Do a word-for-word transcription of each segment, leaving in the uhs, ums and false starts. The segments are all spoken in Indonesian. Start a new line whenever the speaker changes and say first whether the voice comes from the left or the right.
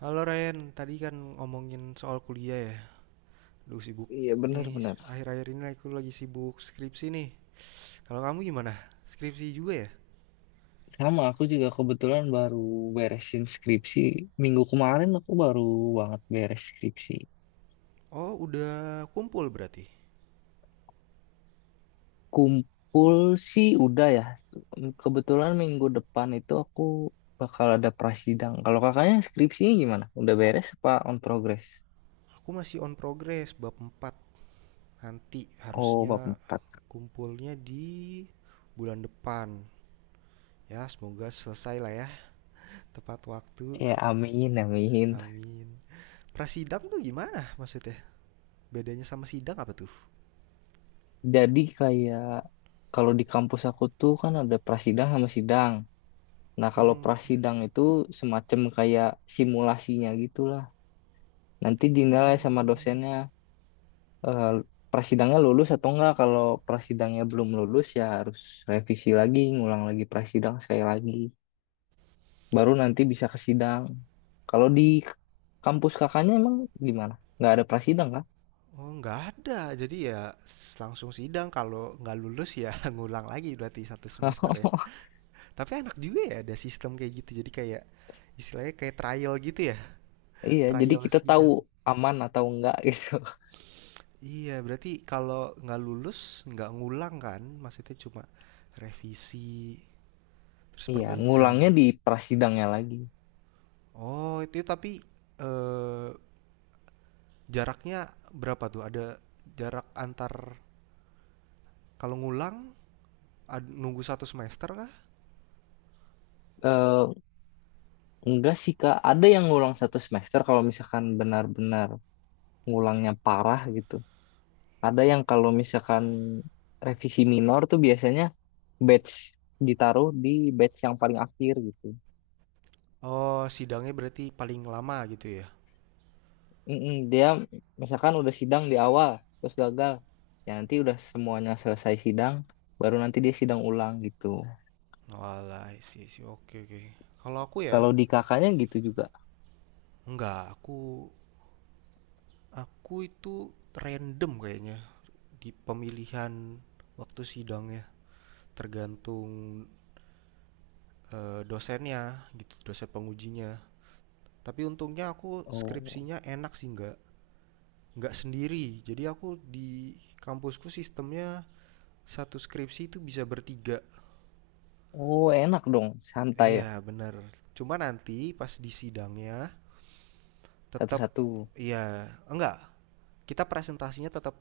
right: Halo Ryan, tadi kan ngomongin soal kuliah ya. Duh sibuk
left: Iya
right: nih,
left: benar-benar.
right: akhir-akhir ini aku lagi sibuk skripsi nih. Kalau kamu gimana? Skripsi juga ya?
left: Sama aku juga kebetulan baru beresin skripsi. Minggu kemarin aku baru banget beres skripsi.
right: Oh, udah kumpul berarti.
left: Kumpul sih udah ya. Kebetulan minggu depan itu aku bakal ada prasidang. Kalau kakaknya skripsinya gimana? Udah beres apa on progress?
right: Aku masih on progress bab empat. Nanti
left: Oh,
right: harusnya
left: bab empat.
right: kumpulnya di bulan depan. Ya, semoga selesai lah ya, tepat waktu.
left: Ya amin, amin.
right: Amin. Prasidang tuh gimana maksudnya? Bedanya sama sidang apa tuh?
left: Jadi kayak kalau di kampus aku tuh kan ada prasidang sama sidang. Nah, kalau
right: Hmm,
left: prasidang itu semacam kayak simulasinya gitulah. Nanti
right: oh.
left: dinilai sama dosennya, eh, prasidangnya lulus atau enggak. Kalau prasidangnya belum lulus ya harus revisi lagi, ngulang lagi prasidang sekali lagi. Baru nanti bisa ke sidang. Kalau di kampus kakaknya emang gimana? Nggak ada prasidang kah?
right: Oh, nggak ada. Jadi ya s- langsung sidang. Kalau nggak lulus ya ngulang lagi berarti satu semester ya. Tapi enak juga ya ada sistem kayak gitu. Jadi kayak istilahnya kayak trial gitu ya.
left: Iya, jadi
right: Trial
left: kita tahu
right: sidang.
left: aman atau enggak gitu.
right: Iya, berarti kalau nggak lulus nggak ngulang kan? Maksudnya cuma revisi terus
left: Iya,
right: perbaikan.
left: ngulangnya di prasidangnya lagi.
right: Oh, itu tapi eh, jaraknya berapa tuh? Ada jarak antar kalau ngulang ad- nunggu satu semester kah?
left: Eh, enggak sih Kak, ada yang ngulang satu semester kalau misalkan benar-benar ngulangnya parah gitu. Ada yang kalau misalkan revisi minor tuh biasanya batch ditaruh di batch yang paling akhir gitu.
right: Oh, sidangnya berarti paling lama gitu ya?
left: Mm-mm, dia misalkan udah sidang di awal terus gagal, ya nanti udah semuanya selesai sidang, baru nanti dia sidang ulang gitu.
right: Walah, sih sih. Oke, oke. Kalau aku ya,
left: Kalau di kakaknya gitu juga.
right: enggak. Aku aku itu random kayaknya di pemilihan waktu sidangnya, tergantung eh, dosennya gitu, dosen pengujinya. Tapi untungnya aku
left: Oh,
right: skripsinya enak sih, enggak nggak sendiri. Jadi aku di kampusku sistemnya satu skripsi itu bisa bertiga.
left: oh enak dong, santai ya,
right: Iya, bener. Cuma nanti pas di sidangnya tetap
left: satu-satu.
right: iya, enggak, kita presentasinya tetap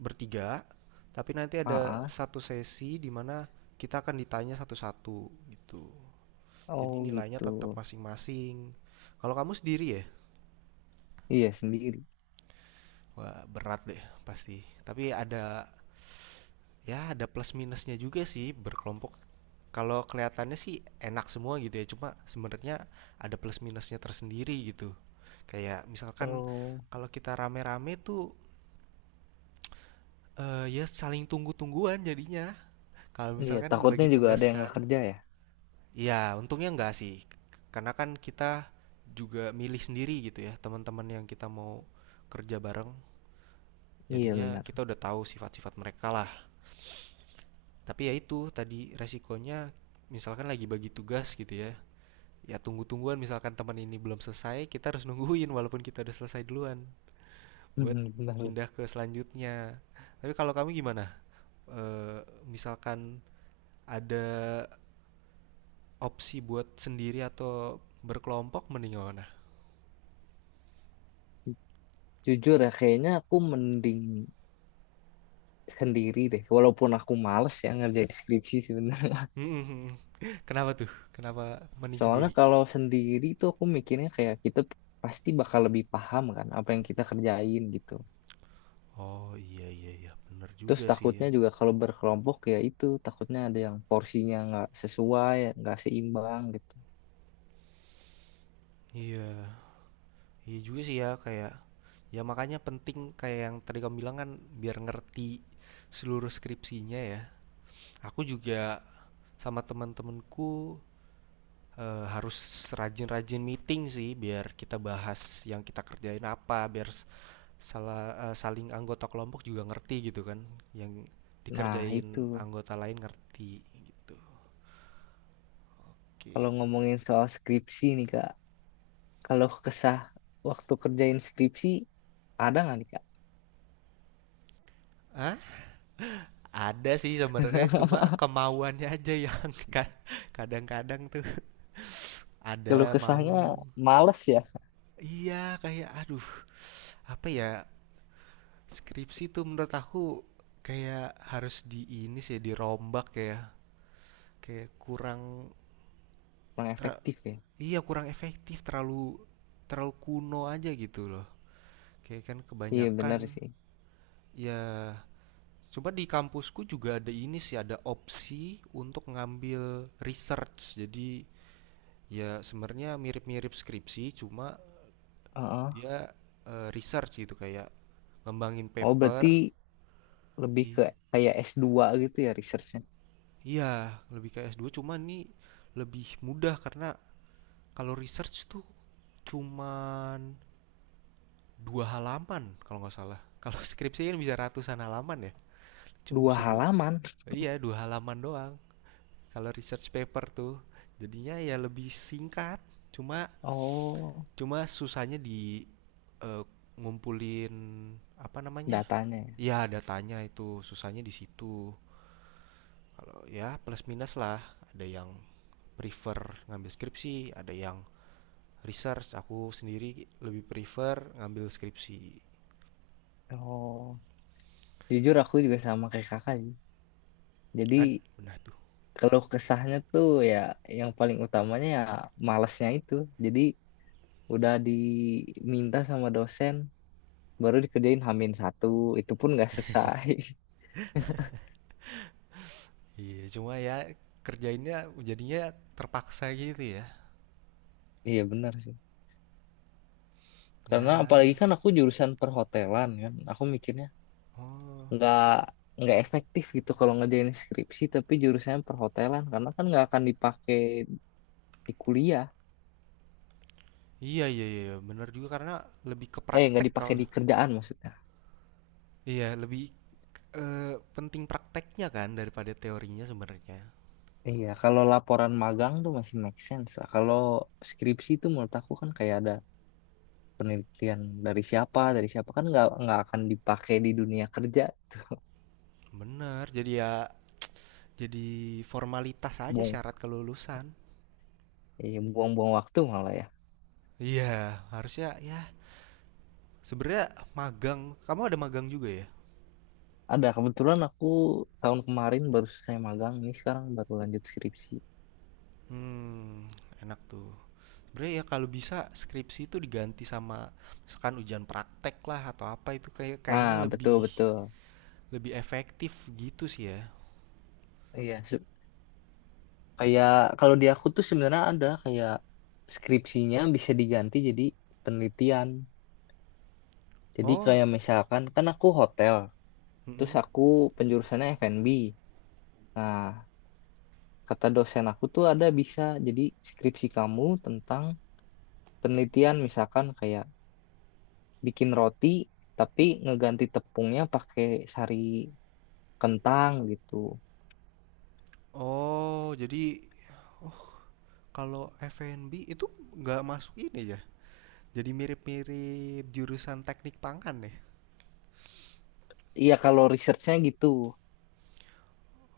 right: bertiga, tapi nanti
left: Ah,
right: ada
left: ah.
right: satu sesi di mana kita akan ditanya satu-satu gitu.
left: Oh
right: Jadi nilainya
left: gitu.
right: tetap masing-masing. Kalau kamu sendiri ya?
left: Iya sendiri.
right: Wah, berat deh pasti. Tapi ada ya ada plus minusnya juga sih berkelompok. Kalau kelihatannya sih enak semua gitu ya, cuma sebenarnya ada plus minusnya tersendiri gitu. Kayak misalkan
left: Oh,
right: kalau kita rame-rame tuh eh, ya saling tunggu-tungguan jadinya. Kalau
left: iya
right: misalkan
left: takutnya
right: bagi
left: juga
right: tugas
left: ada yang
right: kan,
left: nggak kerja ya.
right: ya untungnya enggak sih, karena kan kita juga milih sendiri gitu ya, teman-teman yang kita mau kerja bareng.
left: Iya
right: Jadinya
left: benar.
right: kita udah tahu sifat-sifat mereka lah. Tapi ya itu tadi resikonya, misalkan lagi bagi tugas gitu ya, ya tunggu-tungguan misalkan teman ini belum selesai, kita harus nungguin walaupun kita udah selesai duluan buat
left: Mhm, benar.
right: pindah ke selanjutnya. Tapi kalau kamu gimana? Eh, misalkan ada opsi buat sendiri atau berkelompok mending mana?
left: Jujur ya, kayaknya aku mending sendiri deh. Walaupun aku males ya ngerjain skripsi sebenarnya.
right: Mhm mhm. Kenapa tuh? Kenapa mending
left: Soalnya
right: sendiri?
left: kalau sendiri tuh aku mikirnya kayak kita pasti bakal lebih paham kan apa yang kita kerjain gitu.
right: Oh, iya iya iya, bener
left: Terus
right: juga sih ya.
left: takutnya juga kalau berkelompok ya itu takutnya ada yang porsinya nggak sesuai, nggak seimbang gitu.
right: Iya, iya juga sih ya kayak ya makanya penting kayak yang tadi kamu bilang kan biar ngerti seluruh skripsinya ya. Aku juga sama teman-temanku, eee, harus rajin-rajin meeting sih biar kita bahas yang kita kerjain apa, biar Sala eee, saling anggota kelompok juga ngerti gitu kan, yang
left: Nah
right: dikerjain
left: itu
right: anggota lain ngerti gitu,
left: kalau
right: oke.
left: ngomongin soal skripsi nih Kak, kalau kesah waktu kerjain skripsi ada nggak nih Kak?
right: Hah? Ada sih sebenarnya cuma kemauannya aja yang ka kadang-kadang tuh
left: Kalau
right: ada mau
left: kesahnya males ya,
right: iya kayak aduh apa ya, skripsi tuh menurut aku kayak harus di ini sih dirombak ya, kayak kurang
left: kurang
right: tra
left: efektif ya.
right: iya kurang efektif terlalu terlalu kuno aja gitu loh. Oke, kan
left: Iya
right: kebanyakan
left: benar sih.
right: ya coba di kampusku juga ada ini sih, ada opsi untuk ngambil research. Jadi ya sebenarnya mirip-mirip skripsi, cuma
left: Heeh.
right: dia eh, research gitu kayak ngembangin
left: Oh
right: paper.
left: berarti lebih ke
right: I-
left: kayak s dua gitu ya researchnya.
right: Iya, lebih kayak S dua cuma ini lebih mudah karena kalau research tuh cuman dua halaman kalau nggak salah. Kalau skripsi kan bisa ratusan halaman ya, cuma
left: Dua
right: bisa dua.
left: halaman.
right: Iya, dua halaman doang. Kalau research paper tuh jadinya ya lebih singkat, cuma
left: Oh,
right: cuma susahnya di eh, ngumpulin apa namanya?
left: datanya ya.
right: Ya datanya itu susahnya di situ. Kalau ya plus minus lah, ada yang prefer ngambil skripsi, ada yang research. Aku sendiri lebih prefer ngambil skripsi.
left: Oh, jujur aku juga sama kayak kakak sih.
right: Ad-
left: Jadi
right: benar tuh.
left: kalau kesahnya tuh ya yang paling utamanya ya malesnya itu. Jadi udah diminta sama dosen baru dikerjain hamin satu itu pun nggak selesai.
right: Iya, cuma ya kerjainnya jadinya terpaksa gitu ya.
left: Iya benar sih. Karena
right: Ya.
left: apalagi kan aku jurusan perhotelan kan. Aku mikirnya
right: Oh.
left: nggak nggak efektif gitu kalau ngerjain skripsi tapi jurusannya perhotelan karena kan nggak akan dipakai di kuliah,
right: Iya iya iya iya, bener juga karena lebih ke
left: eh nggak
right: praktek
left: dipakai
right: kalau
left: di kerjaan maksudnya.
right: iya lebih eh, penting prakteknya kan daripada teorinya sebenarnya.
left: Iya kalau laporan magang tuh masih make sense lah. Kalau skripsi tuh menurut aku kan kayak ada penelitian dari siapa dari siapa, kan nggak nggak akan dipakai di dunia kerja.
right: Bener, jadi ya jadi formalitas aja
left: Buang,
right: syarat kelulusan.
left: iya buang-buang waktu malah ya.
right: Iya, harusnya ya sebenarnya magang. Kamu ada magang juga ya?
left: Ada, kebetulan aku tahun kemarin baru selesai magang, ini sekarang baru lanjut skripsi.
right: Hmm, enak tuh. Sebenarnya ya kalau bisa skripsi itu diganti sama misalkan ujian praktek lah atau apa itu kayak kayaknya
left: Ah betul
right: lebih
left: betul.
right: lebih efektif gitu sih ya.
left: Iya, kayak kalau di aku tuh sebenarnya ada kayak skripsinya bisa diganti jadi penelitian. Jadi
right: Oh,
left: kayak misalkan kan aku hotel, terus
right: mm-mm.
left: aku penjurusannya F and B. Nah, kata dosen aku tuh ada bisa jadi skripsi kamu tentang penelitian misalkan kayak bikin roti tapi ngeganti tepungnya pakai sari kentang gitu.
right: Oh, jadi oh kalau F dan B itu nggak masuk ini ya? Jadi mirip-mirip jurusan teknik pangan ya?
left: Iya kalau researchnya gitu,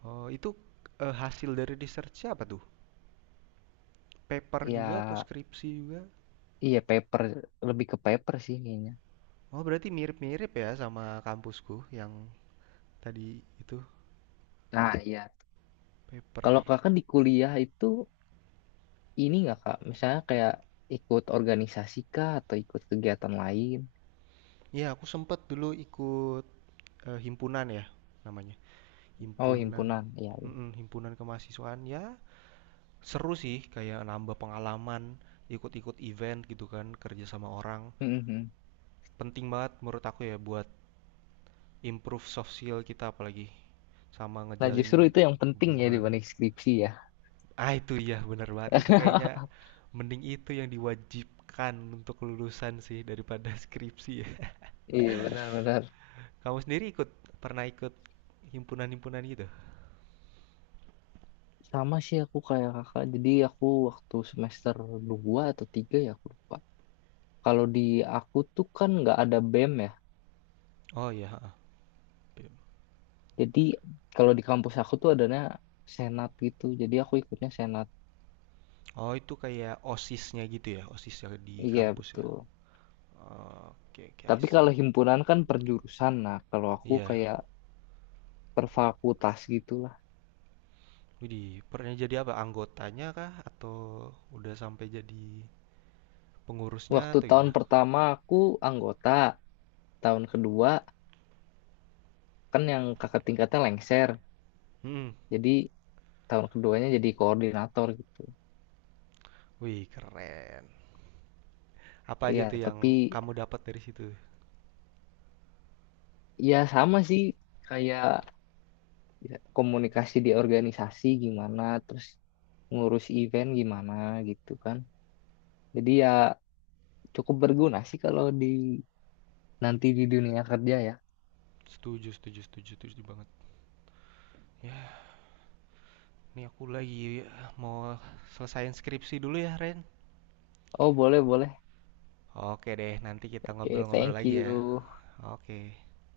right: Oh, itu eh, hasil dari research apa tuh? Paper juga atau
left: ya
right: skripsi juga?
left: iya paper, lebih ke paper sih kayaknya.
right: Oh, berarti mirip-mirip ya sama kampusku yang tadi itu
left: Nah, iya.
right: paper.
left: Kalau kakak di kuliah itu ini nggak kak? Misalnya kayak ikut organisasi kah atau ikut kegiatan lain?
right: Iya, aku sempet dulu ikut eh, himpunan ya namanya.
left: Oh,
right: Himpunan,
left: himpunan, iya. Iya.
right: mm-mm, himpunan kemahasiswaan ya. Seru sih kayak nambah pengalaman, ikut-ikut event gitu kan, kerja sama orang.
left: Mhm.
right: Penting banget menurut aku ya buat improve soft skill kita apalagi sama
left: Nah, justru
right: ngejalin
left: itu yang penting ya
right: hubungan.
left: dibanding skripsi ya.
right: Ah itu ya bener banget itu kayaknya mending itu yang diwajibkan untuk lulusan sih daripada skripsi ya.
left: Iya, benar-benar.
right: Kamu sendiri ikut pernah ikut himpunan-himpunan gitu?
left: Sama sih aku kayak kakak. Jadi aku waktu semester dua atau tiga ya aku lupa. Kalau di aku tuh kan nggak ada BEM ya.
right: Oh iya,
left: Jadi kalau di kampus aku tuh adanya senat gitu. Jadi aku ikutnya senat.
right: oh itu kayak OSIS-nya gitu ya, OSIS ya di
left: Iya,
right: kampus ya.
left: betul.
right: Oke, okay,
left: Tapi
right: guys.
left: kalau himpunan kan per jurusan. Nah, kalau aku
right: Iya,
left: kayak per fakultas gitulah.
right: widih, pernah jadi apa? Anggotanya kah? Atau udah sampai jadi pengurusnya
left: Waktu
right: atau
left: tahun
right: gimana?
left: pertama aku anggota, tahun kedua kan yang kakak tingkatnya lengser.
right: Hmm,
left: Jadi tahun keduanya jadi koordinator gitu.
right: wih, keren. Apa aja
left: Iya,
right: tuh
left: tapi
right: yang kamu dapat dari situ?
left: ya sama sih kayak ya, komunikasi di organisasi gimana, terus ngurus event gimana gitu kan. Jadi ya cukup berguna sih kalau di nanti di dunia kerja ya.
right: Setuju, setuju, setuju, setuju banget. Ya, ini aku lagi eh, mau selesaiin skripsi dulu ya, Ren.
left: Oh, boleh, boleh.
right: Oke deh, nanti kita
left: Oke,
right: ngobrol-ngobrol
left: thank
right: lagi
left: you.
right: ya. Oke.